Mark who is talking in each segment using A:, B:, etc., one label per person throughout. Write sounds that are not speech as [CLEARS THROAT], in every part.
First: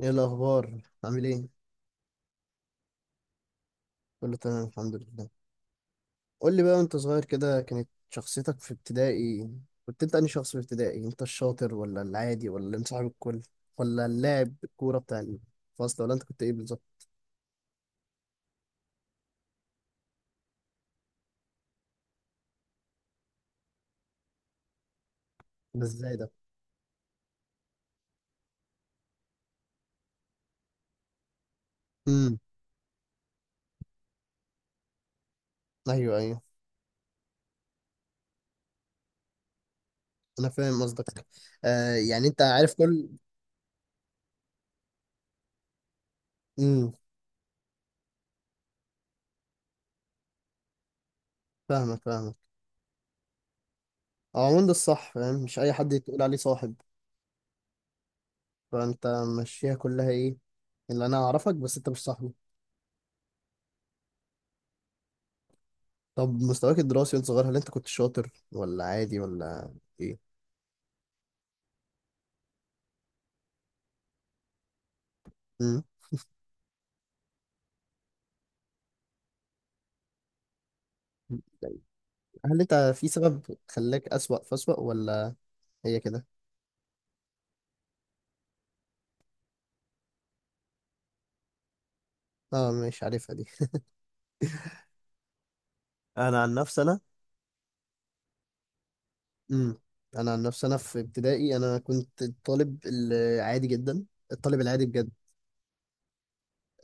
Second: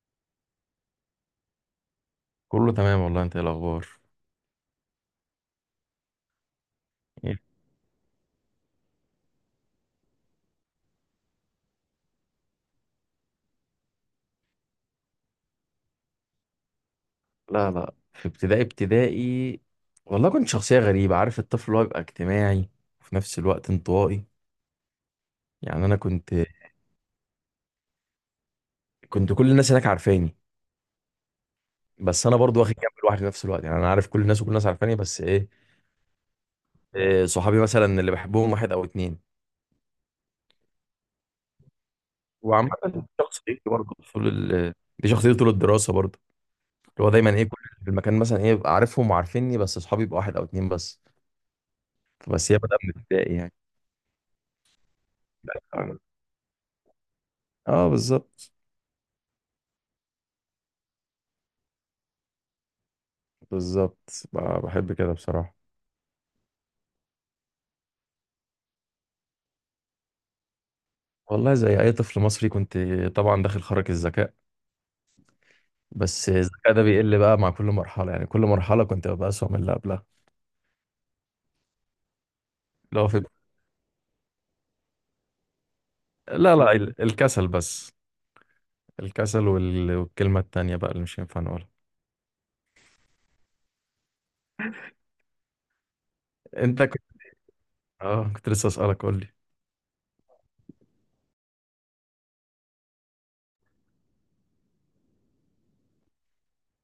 A: ايه الاخبار؟ عامل ايه؟
B: كله تمام والله، انت ايه الاخبار؟
A: كله تمام الحمد لله. قول لي بقى، وانت صغير
B: ايه؟
A: كده كانت شخصيتك في ابتدائي؟ كنت انت انهي شخص في ابتدائي؟ انت الشاطر ولا العادي ولا اللي مصاحب الكل ولا اللاعب الكوره بتاع الفصل، ولا انت كنت ايه بالظبط؟
B: لا لا، في ابتدائي. والله كنت شخصية غريبة، عارف الطفل اللي هو بيبقى اجتماعي وفي نفس الوقت انطوائي؟
A: ده
B: يعني انا
A: ازاي ده؟
B: كنت كل الناس هناك عارفاني، بس انا
A: امم
B: برضو واخد جنب الواحد في نفس الوقت. يعني انا عارف كل الناس وكل الناس عارفاني،
A: ايوه، ايوه.
B: إيه صحابي مثلا اللي بحبهم واحد او اتنين.
A: انا فاهم قصدك. آه، يعني انت
B: وعامة
A: عارف
B: دي
A: كل.
B: شخصيتي برضو طول ال... دي شخصيتي طول الدراسة برضو،
A: امم
B: اللي هو دايما ايه، كل اللي في المكان مثلا ايه ببقى عارفهم وعارفيني، بس صحابي يبقى واحد او اتنين بس.
A: فاهمك، فاهمك.
B: بس هي بدأ من ابتدائي يعني.
A: هو عموما ده الصح، فاهم؟ مش اي حد تقول عليه صاحب.
B: اه بالظبط.
A: فانت ماشيها كلها ايه، اللي انا اعرفك بس انت مش صاحبي.
B: بالظبط ب- بحب كده بصراحة.
A: طب مستواك الدراسي وانت صغير، هل انت كنت شاطر ولا عادي ولا ايه؟
B: والله زي أي طفل مصري كنت، طبعا داخل خارج الذكاء،
A: مم.
B: بس الذكاء ده بيقل بقى مع كل مرحلة، يعني كل مرحلة كنت ببقى أسوأ من اللي قبلها.
A: هل انت في
B: لو في.
A: سبب خلاك اسوأ فاسوأ، ولا هي كده؟
B: لا لا، الكسل بس، الكسل والكلمة التانية بقى اللي مش ينفع نقولها.
A: اه، مش عارفها دي. انا عن نفسي،
B: أنت
A: انا.
B: كنت. [LAUGHS] آه كنت لسه أسألك، قول لي.
A: امم انا عن نفسي، انا في ابتدائي انا كنت الطالب العادي جدا، الطالب العادي بجد.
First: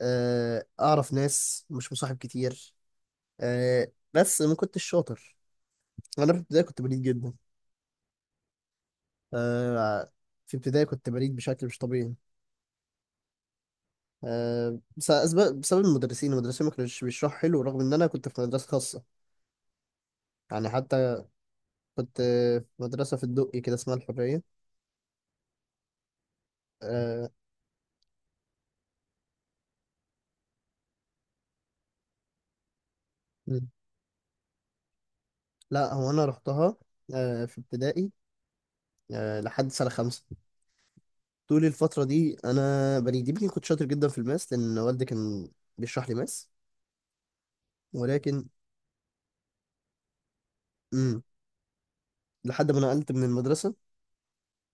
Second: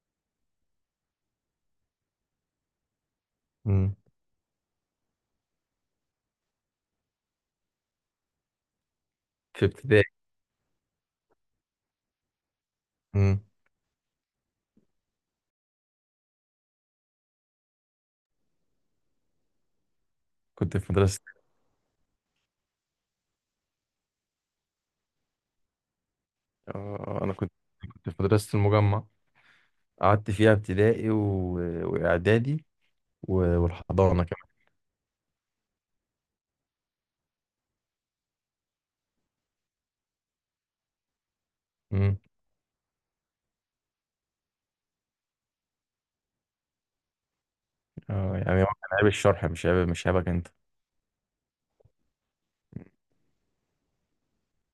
A: اعرف ناس، مش مصاحب كتير.
B: مم.
A: بس ما كنتش شاطر. انا في ابتدائي كنت بليد جدا.
B: في ابتدائي.
A: آه، في ابتدائي كنت بليد بشكل مش طبيعي.
B: مم.
A: بسبب المدرسين، ما كانوش بيشرحوا حلو، رغم ان انا كنت في مدرسه خاصه، يعني.
B: كنت في مدرسة.
A: حتى كنت في مدرسه في الدقي كده اسمها الحريه.
B: آه
A: أه.
B: أنا كنت كنت في مدرسة المجمع، قعدت فيها ابتدائي وإعدادي
A: مم.
B: والحضانة
A: لا، هو انا رحتها، أه، في ابتدائي، أه، لحد سنه خمسه. طول الفتره
B: كمان.
A: دي انا بني يمكن كنت شاطر جدا في الماس، لان والدي كان بيشرح لي ماس.
B: اه،
A: ولكن،
B: يعني هو كان عيب الشرح، مش عيب، مش عيبك انت.
A: مم، لحد ما نقلت من المدرسه.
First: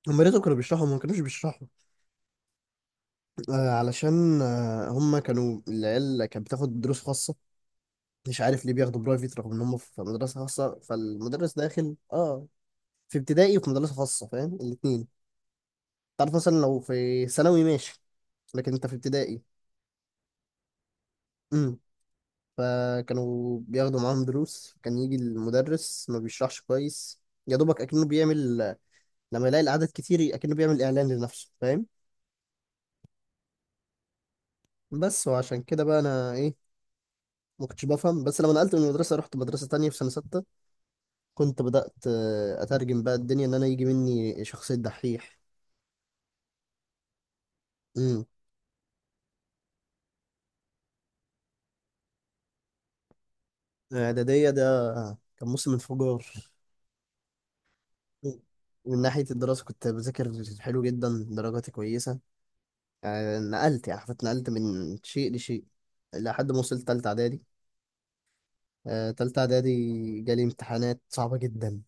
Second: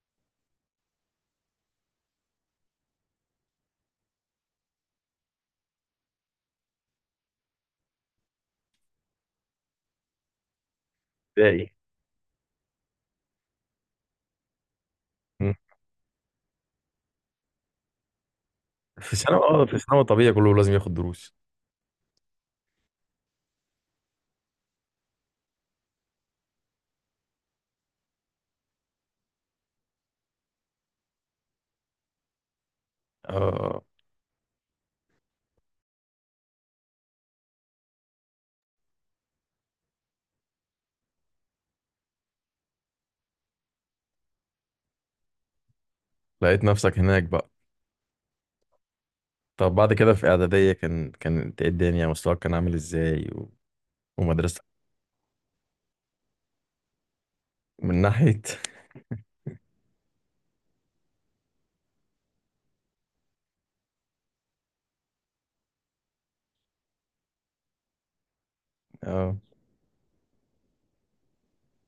A: هم يا ريتهم كانوا بيشرحوا، هم ما كانوش بيشرحوا. أه، علشان أه هم كانوا العيال كانت بتاخد دروس خاصه. مش عارف ليه بياخدوا برايفت رغم ان هم في مدرسه خاصه، فالمدرس
B: ابتدائي.
A: داخل اه في ابتدائي وفي مدرسه خاصه، فاهم؟ الاثنين.
B: مم.
A: تعرف مثلا لو في ثانوي ماشي، لكن انت في
B: في ثانوي؟
A: ابتدائي.
B: اه في ثانوي طبيعي، كله لازم ياخد دروس.
A: امم فكانوا بياخدوا معاهم دروس، كان يجي المدرس ما بيشرحش كويس. يا دوبك اكنه بيعمل، لما يلاقي العدد كتير اكنه بيعمل اعلان لنفسه، فاهم؟
B: اه
A: بس، وعشان كده بقى انا ايه، ما كنتش بفهم. بس لما نقلت من المدرسه، رحت مدرسه تانية في سنه ستة، كنت بدأت اترجم بقى الدنيا ان انا يجي مني شخصيه دحيح.
B: لقيت نفسك هناك بقى.
A: امم
B: طب بعد كده في اعداديه كان إيه الدنيا، مستواك كان عامل ازاي
A: إعدادية
B: ومدرستك؟
A: ده كان موسم انفجار.
B: من ناحيه [LAUGHS]
A: من ناحية الدراسة كنت بذاكر حلو جدا، درجاتي كويسة. آه، نقلت، يعني حرفيا اتنقلت من شيء لشيء لحد ما وصلت تالتة إعدادي. آه،
B: اه.
A: تالتة إعدادي جالي امتحانات صعبة جدا.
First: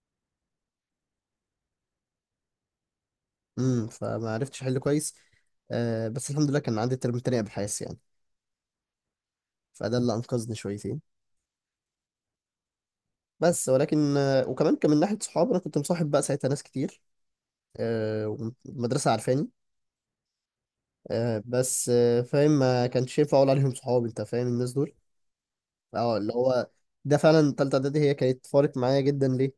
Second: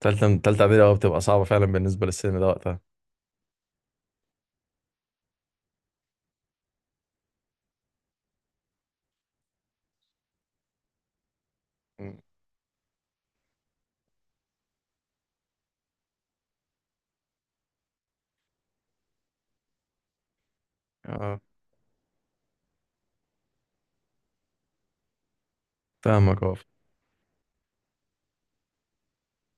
B: تالتة اعدادي، اه بتبقى صعبه فعلا بالنسبه للسن ده وقتها.
A: فما عرفتش أحل كويس. آه، بس الحمد لله كان عندي ترم تاني أبحاث، يعني. فده اللي أنقذني شويتين.
B: مم.
A: بس ولكن آه، وكمان كان من ناحية صحاب أنا كنت مصاحب بقى ساعتها ناس كتير. آه، والمدرسة عارفاني.
B: اه
A: آه، بس آه، فاهم، ما كانش ينفع اقول عليهم صحاب، انت فاهم الناس دول. اه، اللي
B: فاهمك، اه.
A: هو ده فعلا تالتة اعدادي، هي كانت فارق معايا جدا. ليه؟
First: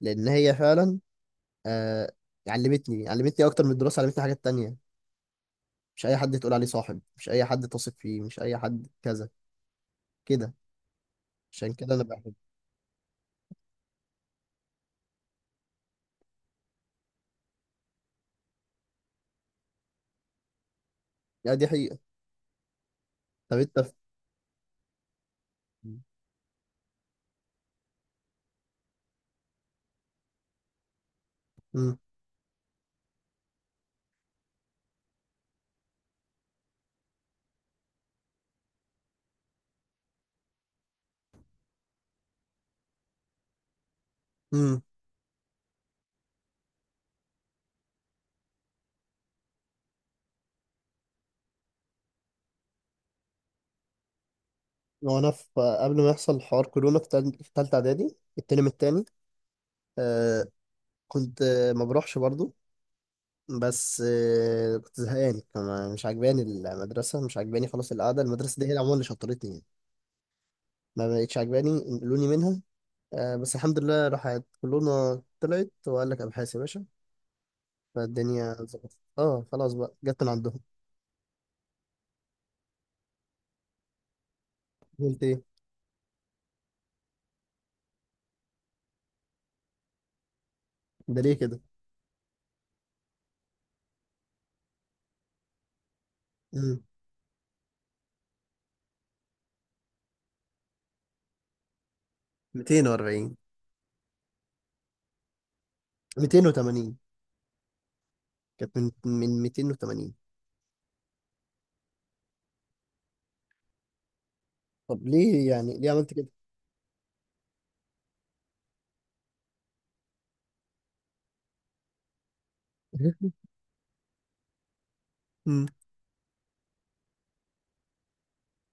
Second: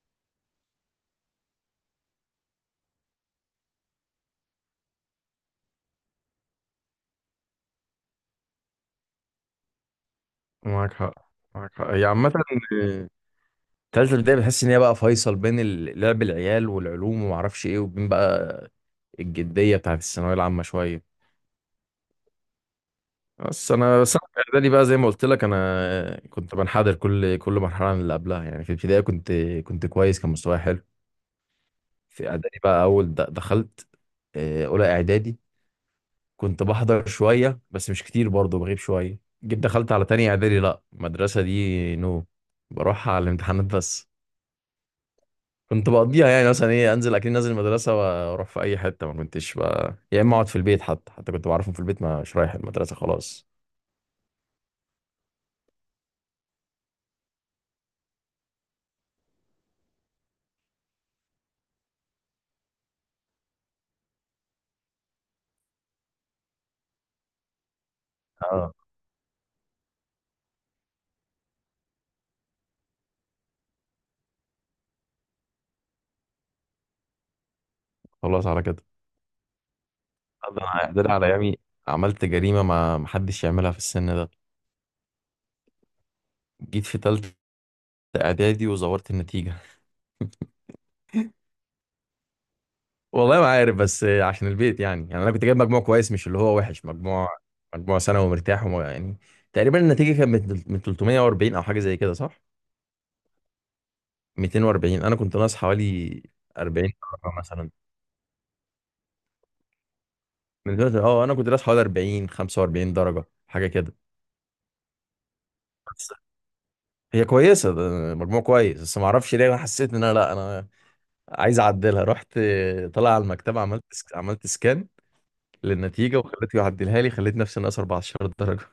A: لان هي فعلا، آه، علمتني، علمتني اكتر من الدراسة، علمتني حاجات تانية. مش اي حد تقول عليه صاحب، مش اي حد تثق فيه، مش اي حد كذا كده.
B: معاك حق. معاك
A: عشان
B: حق،
A: كده انا
B: هي عامه
A: بحب.
B: آه، تالتة ابتدائي بتحس ان هي بقى فيصل بين لعب العيال والعلوم ومعرفش ايه، وبين بقى الجديه بتاعت الثانويه العامه شويه.
A: لا، دي حقيقة. طب
B: بس
A: انت في...
B: انا بس انا في اعدادي بقى زي ما قلت لك، انا كنت بنحدر كل مرحله من اللي قبلها. يعني في الابتدائي كنت كويس، كان مستواي حلو.
A: مم.
B: في اعدادي بقى اول دخلت آه، اولى اعدادي كنت بحضر شويه بس مش كتير، برضه بغيب شويه. جيت دخلت على تاني اعدادي، لا المدرسه دي نو، بروح على الامتحانات بس.
A: مم.
B: كنت بقضيها يعني، مثلا ايه، انزل اكيد نازل المدرسه واروح في اي حته. ما كنتش بقى، يا اما اقعد في البيت. حتى كنت بعرفهم في البيت مش رايح المدرسه خلاص.
A: وانا في قبل ما يحصل حوار كورونا في في تالتة اعدادي الترم التاني، آه، كنت، آه، ما بروحش برضو. بس آه، كنت زهقان كمان، مش عجباني المدرسة، مش عجباني، خلاص القعدة. المدرسة دي هي
B: اه
A: اللي عموما اللي شطرتني يعني. ما بقتش عجباني، نقلوني منها. آه، بس الحمد لله راحت كلنا، طلعت وقال لك أبحاث يا باشا.
B: خلاص
A: فالدنيا
B: على كده.
A: ظبطت، اه، خلاص بقى، جت من عندهم.
B: ده أنا، ده أنا على ايامي عملت جريمه ما محدش يعملها في السن ده.
A: قلت ايه؟
B: جيت في تالتة اعدادي وزورت النتيجه [LAUGHS]
A: ده ليه كده؟
B: والله ما عارف، بس عشان البيت يعني. يعني انا كنت جايب مجموع كويس، مش اللي هو
A: مم.
B: وحش. مجموع، مجموع ثانوي مرتاح، يعني تقريبا النتيجه كانت من 340 او حاجه زي كده، صح؟
A: 240.
B: 240، انا كنت ناقص حوالي 40
A: 280.
B: درجه مثلا.
A: كانت من 280.
B: من دلوقتي اه انا كنت ناقص حوالي 40، 45 درجه حاجه كده.
A: طب ليه يعني، ليه
B: بس
A: عملت كده؟
B: هي كويسه، ده مجموع كويس. بس ما اعرفش ليه انا حسيت ان انا، لا انا عايز اعدلها. رحت طالع على
A: [LAUGHS]
B: المكتبه، عملت عملت سكان
A: مم.
B: للنتيجه وخليته يعدلها لي، خليت نفسي ناقص 14 درجه.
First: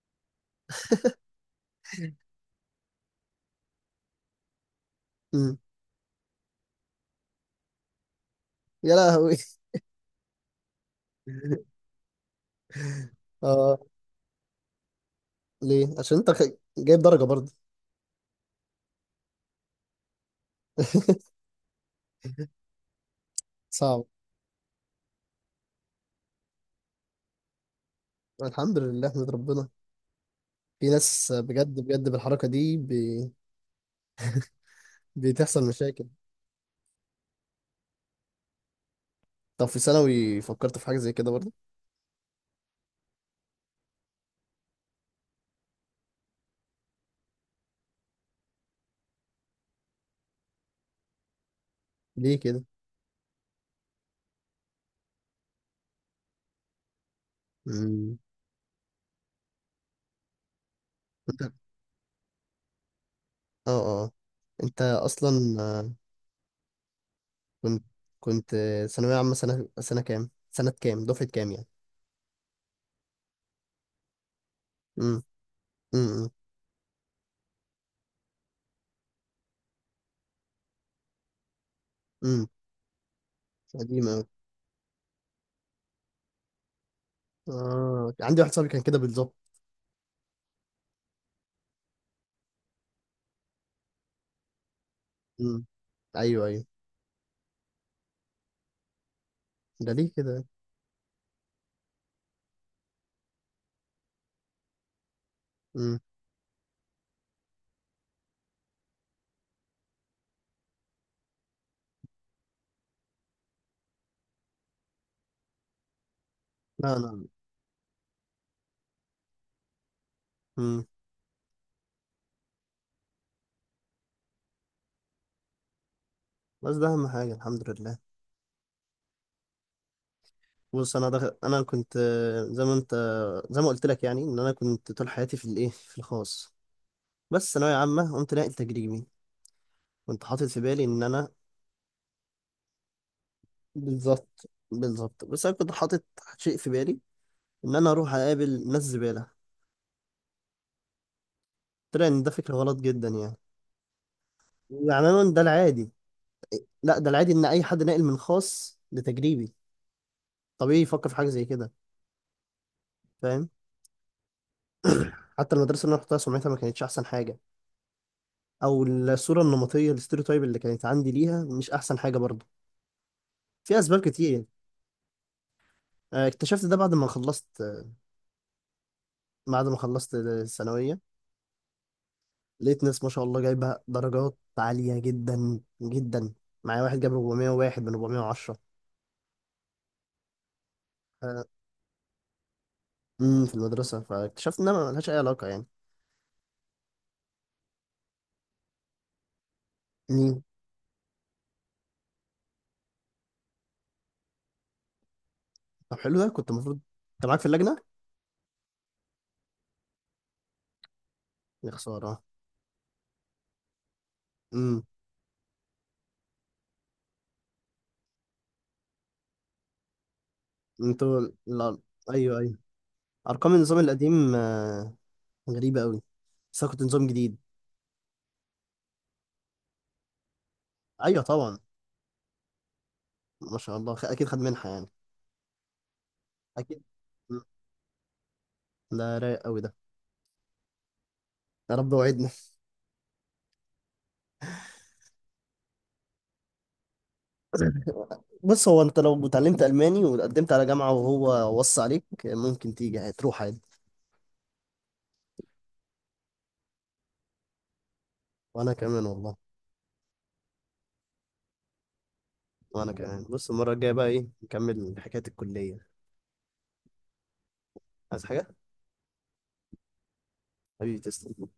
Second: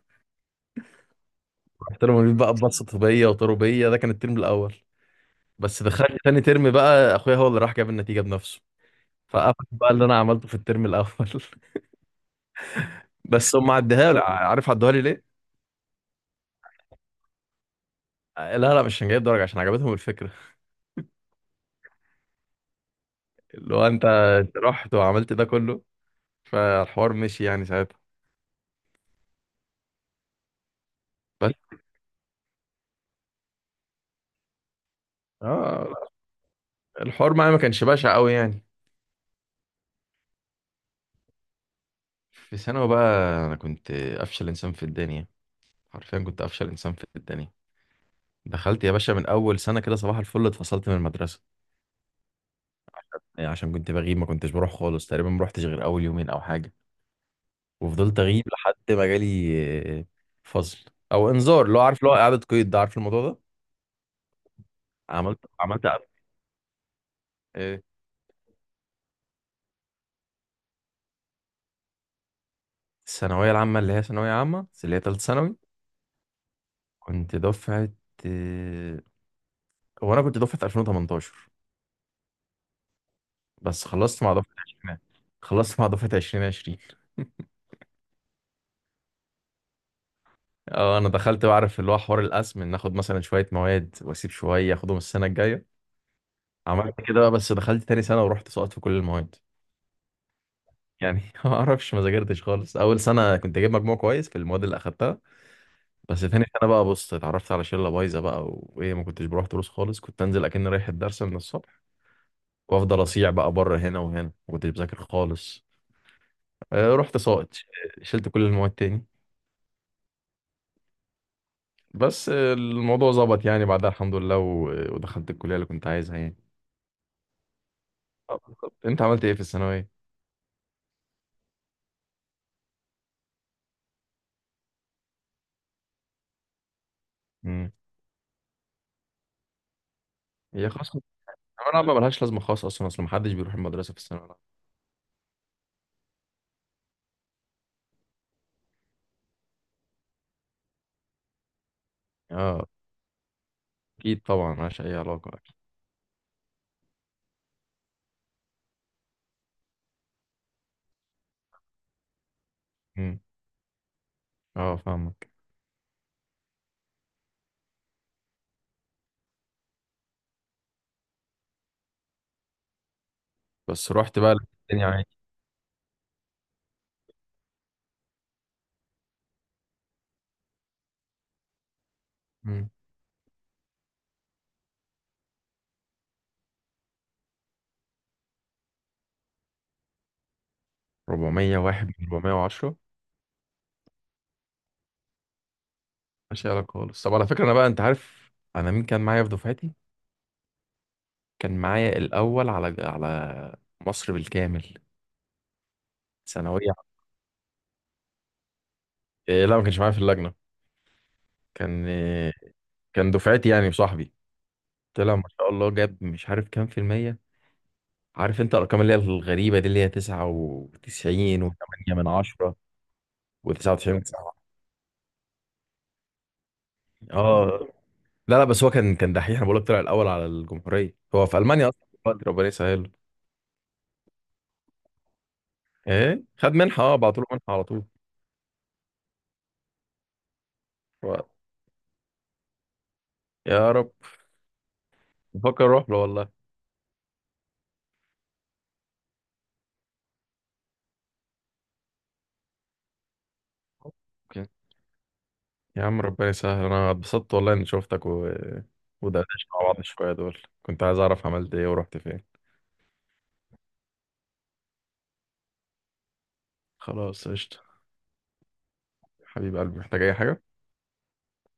B: رحت لهم قالوا لي بقى ببسط طبيه وطربيه. ده كان الترم الاول.
A: مم.
B: بس دخلت تاني ترم بقى، اخويا هو اللي راح جاب النتيجه بنفسه،
A: يا لهوي.
B: فقفل بقى اللي انا عملته في الترم الاول [LAUGHS]
A: [LAUGHS]
B: بس هم
A: اه.
B: عدها لي، عارف عدوها لي ليه؟
A: ليه؟ عشان انت جايب درجة برضه.
B: لا لا، مش هنجيب درجه، عشان عجبتهم الفكره.
A: [LAUGHS]
B: اللي هو انت،
A: صعب.
B: أنت رحت وعملت ده كله، فالحوار مشي يعني ساعتها.
A: الحمد لله، احمد ربنا. في ناس
B: بس
A: بجد بجد بالحركة دي بي... بتحصل
B: اه
A: مشاكل.
B: الحوار معايا ما كانش بشع قوي يعني.
A: طب في ثانوي فكرت في حاجة زي كده برضه؟
B: في ثانوي بقى انا كنت افشل انسان في الدنيا، حرفيا كنت افشل انسان في الدنيا. دخلت يا باشا من اول سنه كده صباح الفل، اتفصلت من المدرسه.
A: ليه كده؟
B: يعني عشان كنت بغيب، ما كنتش بروح خالص تقريبا، ما روحتش غير اول يومين او حاجه.
A: امم
B: وفضلت اغيب لحد ما جالي آه، فصل او
A: انت.
B: انذار، اللي هو عارف اللي هو اعاده قيد، ده عارف الموضوع ده.
A: اه، اه. انت
B: عملت
A: اصلا
B: عملت
A: آه،
B: إعادة. آه،
A: كنت، كنت آه، ثانوية عامة سنة، سنة كام، دفعة كام يعني؟
B: الثانويه العامه اللي هي ثانويه عامه بس اللي هي ثالث
A: امم
B: ثانوي.
A: امم
B: كنت دفعه آه، هو انا كنت دفعه 2018،
A: امم
B: بس
A: قديمة
B: خلصت
A: أوي.
B: مع دفعه 20، خلصت مع دفعه 2020.
A: اه، عندي واحد صاحبي كان كده بالظبط.
B: اه انا دخلت بعرف اللي هو حوار القسم، ان اخد مثلا شويه مواد واسيب شويه اخدهم السنه
A: امم
B: الجايه.
A: ايوه، ايوه.
B: عملت كده بقى، بس دخلت تاني سنه ورحت سقطت في كل المواد.
A: ده ليه كده؟
B: يعني [LAUGHS] ما اعرفش، ما ذاكرتش خالص. اول سنه كنت جايب مجموع كويس في المواد اللي اخدتها،
A: امم
B: بس تاني سنه بقى بص اتعرفت على شله بايظه بقى، وايه ما كنتش بروح دروس خالص، كنت انزل اكن رايح الدرس من الصبح وافضل اصيع بقى بره هنا وهنا، ما كنتش بذاكر خالص.
A: لا،
B: آه، رحت
A: لا.
B: ساقط، شلت كل المواد تاني.
A: امم
B: بس آه، الموضوع ظبط يعني بعدها الحمد لله، ودخلت الكليه اللي كنت عايزها يعني.
A: بس ده اهم حاجة، الحمد لله.
B: آه، بالظبط. انت عملت ايه في الثانويه؟
A: بص انا دخل... انا كنت، آه، زي ما انت، زي ما قلت لك يعني، ان انا كنت طول حياتي في الايه، في الخاص. بس
B: امم،
A: ثانويه عامه قمت ناقل تجريبي. كنت حاطط في
B: هي
A: بالي
B: خلاص،
A: ان انا.
B: الثانويه العامه ملهاش لازمه خالص اصلا، اصل محدش بيروح المدرسه في الثانويه العامه.
A: بالظبط، بالظبط. بس انا كنت حاطط شيء في بالي ان انا اروح اقابل ناس زباله. طلع ان ده فكره
B: اه
A: غلط جدا يعني.
B: اكيد طبعا، ملهاش اي
A: يعني انا
B: علاقه
A: قلت ده
B: اكيد.
A: العادي. لا، ده العادي ان اي حد ناقل من خاص لتجريبي طبيعي يفكر في حاجه زي كده،
B: امم.
A: فاهم.
B: اه
A: [CLEARS THROAT]
B: فاهمك.
A: حتى المدرسه اللي انا رحتها سمعتها ما كانتش احسن حاجه، او الصوره النمطيه الاستيريوتايب اللي كانت عندي ليها مش احسن حاجه برضه. في
B: بس
A: اسباب
B: رحت
A: كتير
B: بقى
A: يعني.
B: لقيت الدنيا عادي.
A: آه، اكتشفت ده بعد ما خلصت، آه، بعد ما خلصت الثانويه.
B: امم.
A: لقيت ناس ما شاء الله جايبه درجات عاليه جدا جدا. معايا واحد جاب 401 من 410. آه،
B: 401 من 410؟
A: في المدرسه، فاكتشفت انها ملهاش اي علاقه يعني.
B: ملهاش أي علاقه خالص. طب على فكره انا بقى، انت عارف انا مين كان معايا في دفعتي؟
A: امم
B: كان معايا الاول على مصر بالكامل،
A: طب حلو ده، كنت
B: ثانويه.
A: المفروض انت معاك في اللجنه.
B: إيه لا، ما كانش معايا في اللجنه،
A: يا
B: كان
A: خساره.
B: إيه، كان دفعتي يعني وصاحبي.
A: امم
B: طلع ما شاء الله جاب مش عارف كام في المية. عارف انت الارقام اللي هي الغريبه دي، اللي هي
A: انتوا.
B: 99
A: لا.
B: و8 من
A: ايوه،
B: 10
A: ايوه. ارقام النظام
B: و99 من
A: القديم،
B: 9.
A: آه، غريبه قوي. بس انا كنت نظام جديد.
B: اه لا لا، بس هو كان كان دحيح، انا بقول لك، طلع الاول على الجمهوريه.
A: ايوه،
B: هو في
A: طبعا.
B: المانيا اصلا دلوقتي، ربنا يسهله.
A: ما شاء الله، اكيد خد منحه يعني.
B: ايه خد
A: اكيد.
B: منحه، اه بعتوا له
A: مم.
B: منحه على طول.
A: ده رايق قوي ده.
B: و-
A: يا رب وعدنا.
B: يا رب. بفكر اروح له والله.
A: بص، هو انت لو اتعلمت الماني وقدمت على جامعه وهو وصى عليك ممكن تيجي، هتروح عادي.
B: اوكي. يا عم ربنا يسهل، انا اتبسطت والله اني شفتك و...
A: وانا كمان والله.
B: ودردشت مع بعض شويه. دول كنت عايز اعرف عملت ايه ورحت فين.
A: وانا كمان. بص، المره الجايه بقى ايه، نكمل حكايه الكليه.
B: خلاص قشطه.
A: عايز حاجه؟
B: حبيب قلبي، محتاج اي حاجه؟
A: حبيبي، تسلم.